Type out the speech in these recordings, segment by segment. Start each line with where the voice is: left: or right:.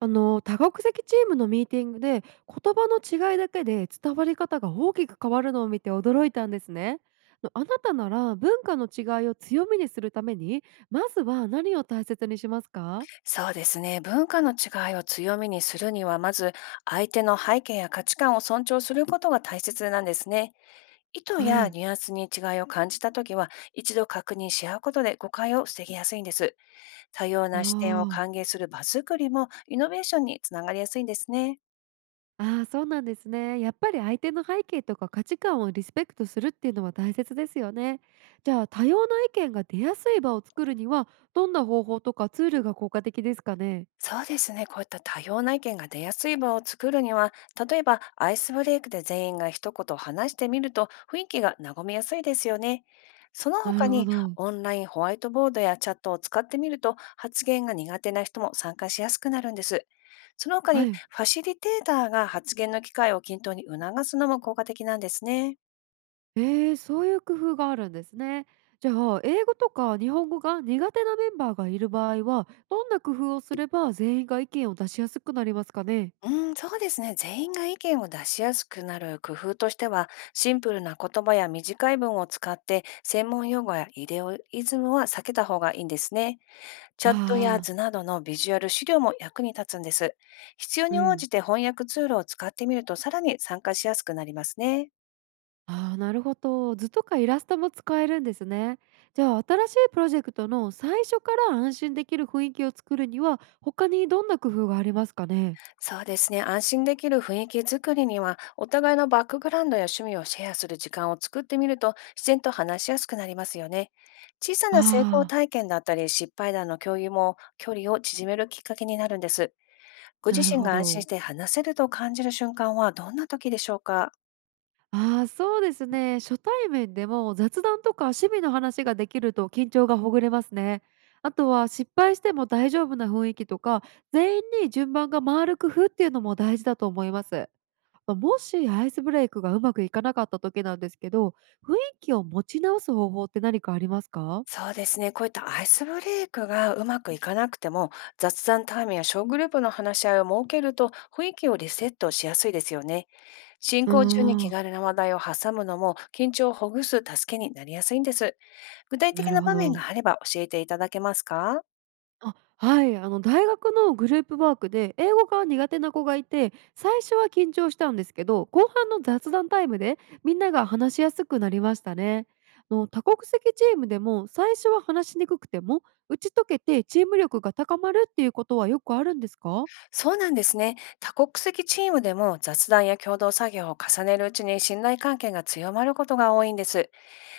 right: 多国籍チームのミーティングで言葉の違いだけで伝わり方が大きく変わるのを見て驚いたんですね。あなたなら文化の違いを強みにするために、まずは何を大切にしますか？
left: そうですね。文化の違いを強みにするには、まず相手の背景や価値観を尊重することが大切なんですね。意図
right: は
left: や
right: い。
left: ニュアンスに違いを感じたときは、一度確認し合うことで誤解を防ぎやすいんです。多様
right: あ
left: な視点を
right: ー
left: 歓迎する場作りもイノベーションにつながりやすいんですね。
right: そうなんですね。やっぱり相手の背景とか価値観をリスペクトするっていうのは大切ですよね。じゃあ、多様な意見が出やすい場を作るには、どんな方法とかツールが効果的ですかね？
left: そうですね。こういった多様な意見が出やすい場を作るには、例えばアイスブレイクで全員が一言話してみると雰囲気が和みやすいですよね。その
right: な
left: 他
right: るほ
left: に、
right: ど。
left: オンラインホワイトボードやチャットを使ってみると発言が苦手な人も参加しやすくなるんです。その他
right: は
left: に、
right: い。
left: ファシリテーターが発言の機会を均等に促すのも効果的なんですね。
right: ええ、そういう工夫があるんですね。じゃあ、英語とか日本語が苦手なメンバーがいる場合は、どんな工夫をすれば全員が意見を出しやすくなりますかね。
left: うん、そうですね。全員が意見を出しやすくなる工夫としては、シンプルな言葉や短い文を使って、専門用語やイデオイズムは避けた方がいいんですね。チャットや
right: ああ、
left: 図などのビジュアル資料も役に立つんです。必要
right: う
left: に応
right: ん。
left: じて翻訳ツールを使ってみると、さらに参加しやすくなりますね。
right: ああ、なるほど。図とかイラストも使えるんですね。じゃあ、新しいプロジェクトの最初から安心できる雰囲気を作るには、他にどんな工夫がありますかね。
left: そうですね。安心できる雰囲気づくりには、お互いのバックグラウンドや趣味をシェアする時間を作ってみると、自然と話しやすくなりますよね。小さ
right: あ
left: な成功
right: あ、
left: 体験だったり、失敗談の共有も、距離を縮めるきっかけになるんです。ご自
right: なる
left: 身
right: ほ
left: が安心し
right: ど。
left: て話せると感じる瞬間は、どんな時でしょうか？
right: ああ、そうですね。初対面でも雑談とか趣味の話ができると緊張がほぐれますね。あとは失敗しても大丈夫な雰囲気とか、全員に順番が回る工夫っていうのも大事だと思います。まあ、もしアイスブレイクがうまくいかなかった時なんですけど、雰囲気を持ち直す方法って何かありますか？
left: そうですね。こういったアイスブレイクがうまくいかなくても、雑談タイムや小グループの話し合いを設けると、雰囲気をリセットしやすいですよね。進
right: うー
left: 行中に気
right: ん、
left: 軽な話題を挟むのも、緊張をほぐす助けになりやすいんです。具体
right: な
left: 的
right: る
left: な
right: ほ
left: 場面
right: ど。
left: があれば教えていただけますか？
right: あ、はい、大学のグループワークで英語が苦手な子がいて、最初は緊張したんですけど、後半の雑談タイムでみんなが話しやすくなりましたね。多国籍チームでも最初は話しにくくても、打ち解けてチーム力が高まるっていうことはよくあるんですか？
left: そうなんですね。多国籍チームでも雑談や共同作業を重ねるうちに信頼関係が強まることが多いんです。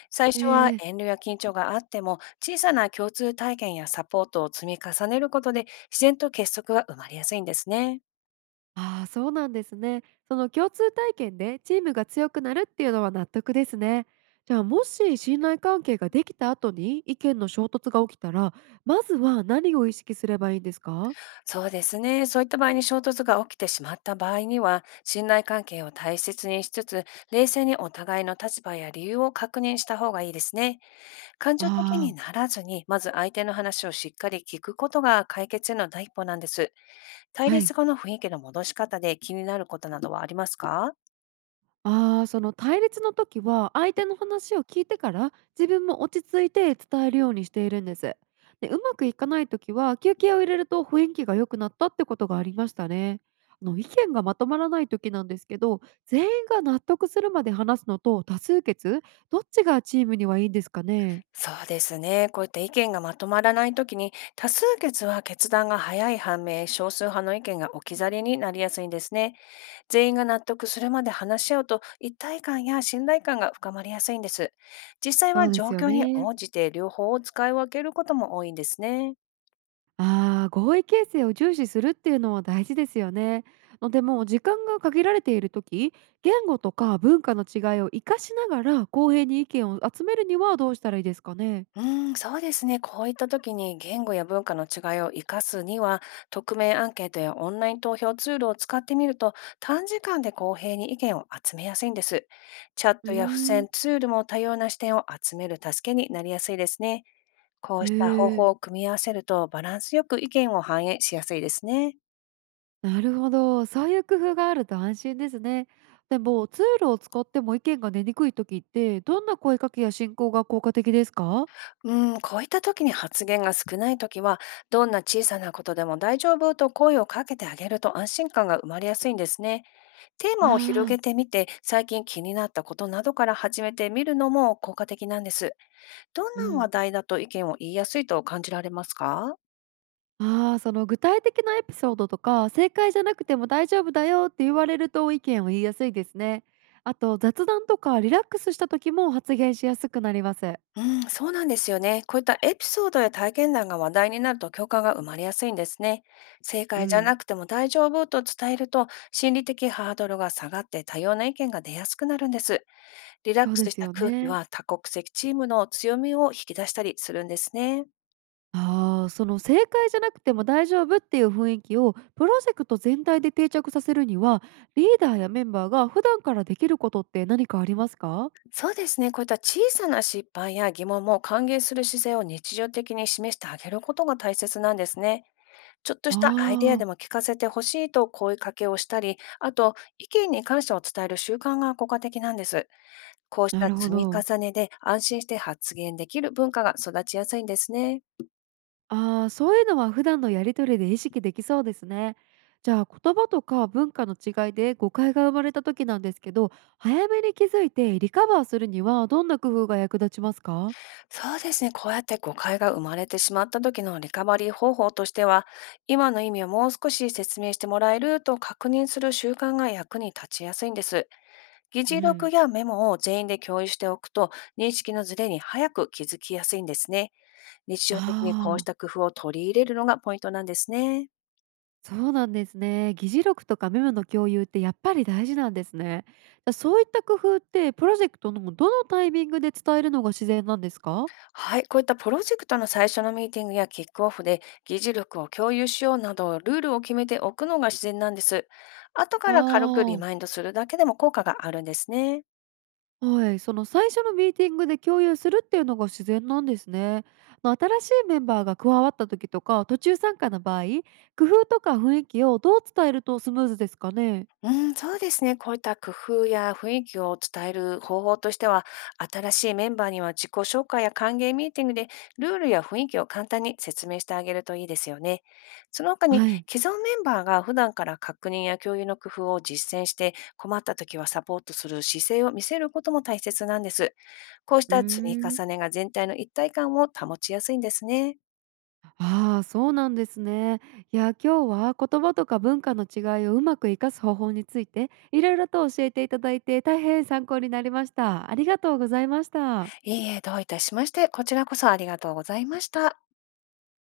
left: 最初は
right: ええ。
left: 遠慮や緊張があっても、小さな共通体験やサポートを積み重ねることで、自然と結束が生まれやすいんですね。
right: ああ、そうなんですね。その共通体験でチームが強くなるっていうのは納得ですね。じゃあ、もし信頼関係ができた後に意見の衝突が起きたら、まずは何を意識すればいいんですか？
left: そうですね。そういった場合に衝突が起きてしまった場合には、信頼関係を大切にしつつ、冷静にお互いの立場や理由を確認した方がいいですね。感情的
right: ああ
left: に
right: ー、
left: ならずに、まず相手の話をしっかり聞くことが解決への第一歩なんです。対
right: は
left: 立
right: い。
left: 後の雰囲気の戻し方で気になることなどはありますか？
right: ああ、その対立の時は相手の話を聞いてから、自分も落ち着いて伝えるようにしているんです。で、うまくいかない時は休憩を入れると雰囲気が良くなったってことがありましたね。意見がまとまらない時なんですけど、全員が納得するまで話すのと多数決、どっちがチームにはいいんですかね。
left: そうですね。こういった意見がまとまらないときに、多数決は決断が早い反面、少数派の意見が置き去りになりやすいんですね。全員が納得するまで話し合うと一体感や信頼感が深まりやすいんです。実際
right: そ
left: は
right: うで
left: 状
right: すよ
left: 況に
right: ね。
left: 応じて両方を使い分けることも多いんですね。
right: ああ、合意形成を重視するっていうのは大事ですよね。のでも、時間が限られている時、言語とか文化の違いを生かしながら公平に意見を集めるにはどうしたらいいですかね？
left: うーん、そうですね。こういった時に言語や文化の違いを生かすには、匿名アンケートやオンライン投票ツールを使ってみると、短時間で公平に意見を集めやすいんです。チャッ
right: うー
left: トや付
right: ん
left: 箋ツールも多様な視点を集める助けになりやすいですね。こう
right: え
left: した方
right: ー、
left: 法を組み合わせると、バランスよく意見を反映しやすいですね。
right: なるほど、そういう工夫があると安心ですね。でも、ツールを使っても意見が出にくい時って、どんな声かけや進行が効果的ですか？
left: うーん、こういった時に発言が少ない時は、どんな小さなことでも大丈夫と声をかけてあげると安心感が生まれやすいんですね。テー
right: あ
left: マを広
right: あ
left: げ
right: ー。
left: てみて、最近気になったことなどから始めてみるのも効果的なんです。ど
right: う
left: んな話
right: ん。
left: 題だと意見を言いやすいと感じられますか？
right: ああ、その具体的なエピソードとか、正解じゃなくても大丈夫だよって言われると意見を言いやすいですね。あと雑談とかリラックスした時も発言しやすくなります。
left: うん、そうなんですよね。こういったエピソードや体験談が話題になると共感が生まれやすいんですね。正
right: う
left: 解じゃ
right: ん、
left: なくても大丈夫と伝えると心理的ハードルが下がって多様な意見が出やすくなるんです。リラッ
right: そう
left: ク
right: で
left: スし
right: す
left: た
right: よ
left: 空気
right: ね。
left: は多国籍チームの強みを引き出したりするんですね。
right: ああ、その正解じゃなくても大丈夫っていう雰囲気をプロジェクト全体で定着させるには、リーダーやメンバーが普段からできることって何かありますか？
left: そうですね。こういった小さな失敗や疑問も歓迎する姿勢を日常的に示してあげることが大切なんですね。ちょっとしたアイデアで
right: ああ
left: も聞かせてほしいと声かけをしたり、あと意見に感謝を伝える習慣が効果的なんです。こうし
right: ー、な
left: た
right: るほ
left: 積み
right: ど。
left: 重ねで安心して発言できる文化が育ちやすいんですね。
right: ああ、そういうのは普段のやり取りで意識できそうですね。じゃあ、言葉とか文化の違いで誤解が生まれた時なんですけど、早めに気づいてリカバーするにはどんな工夫が役立ちますか？
left: そうですね。こうやって誤解が生まれてしまった時のリカバリー方法としては、今の意味をもう少し説明してもらえると確認する習慣が役に立ちやすいんです。議
right: う
left: 事録
right: ん、
left: やメモを全員で共有しておくと、認識のズレに早く気づきやすいんですね。日
right: あ
left: 常的にこうし
right: あ、
left: た工夫を取り入れるのがポイントなんですね。
right: そうなんですね。議事録とかメモの共有ってやっぱり大事なんですね。じゃあ、そういった工夫ってプロジェクトのどのタイミングで伝えるのが自然なんですか？
left: はい、こういったプロジェクトの最初のミーティングやキックオフで議事力を共有しようなどルールを決めておくのが自然なんです。後か
right: あ
left: ら軽くリ
right: あ
left: マイ
right: ー。
left: ンドするだけでも効果があるんですね。
right: はい、その最初のミーティングで共有するっていうのが自然なんですね。まあ、新しいメンバーが加わった時とか途中参加の場合、工夫とか雰囲気をどう伝えるとスムーズですかね？
left: うん、そうですね。こういった工夫や雰囲気を伝える方法としては、新しいメンバーには自己紹介や歓迎ミーティングでルールや雰囲気を簡単に説明してあげるといいですよね。その他に、
right: はい。
left: 既存メンバーが普段から確認や共有の工夫を実践して困った時はサポートする姿勢を見せることも大切なんです。こうし
right: うー
left: た積み
right: ん、
left: 重ねが全体の一体感を保ちやすいんですね。
right: ああ、そうなんですね。いや、今日は言葉とか文化の違いをうまく活かす方法についていろいろと教えていただいて、大変参考になりました。ありがとうございました。
left: いいえ、どういたしまして、こちらこそありがとうございました。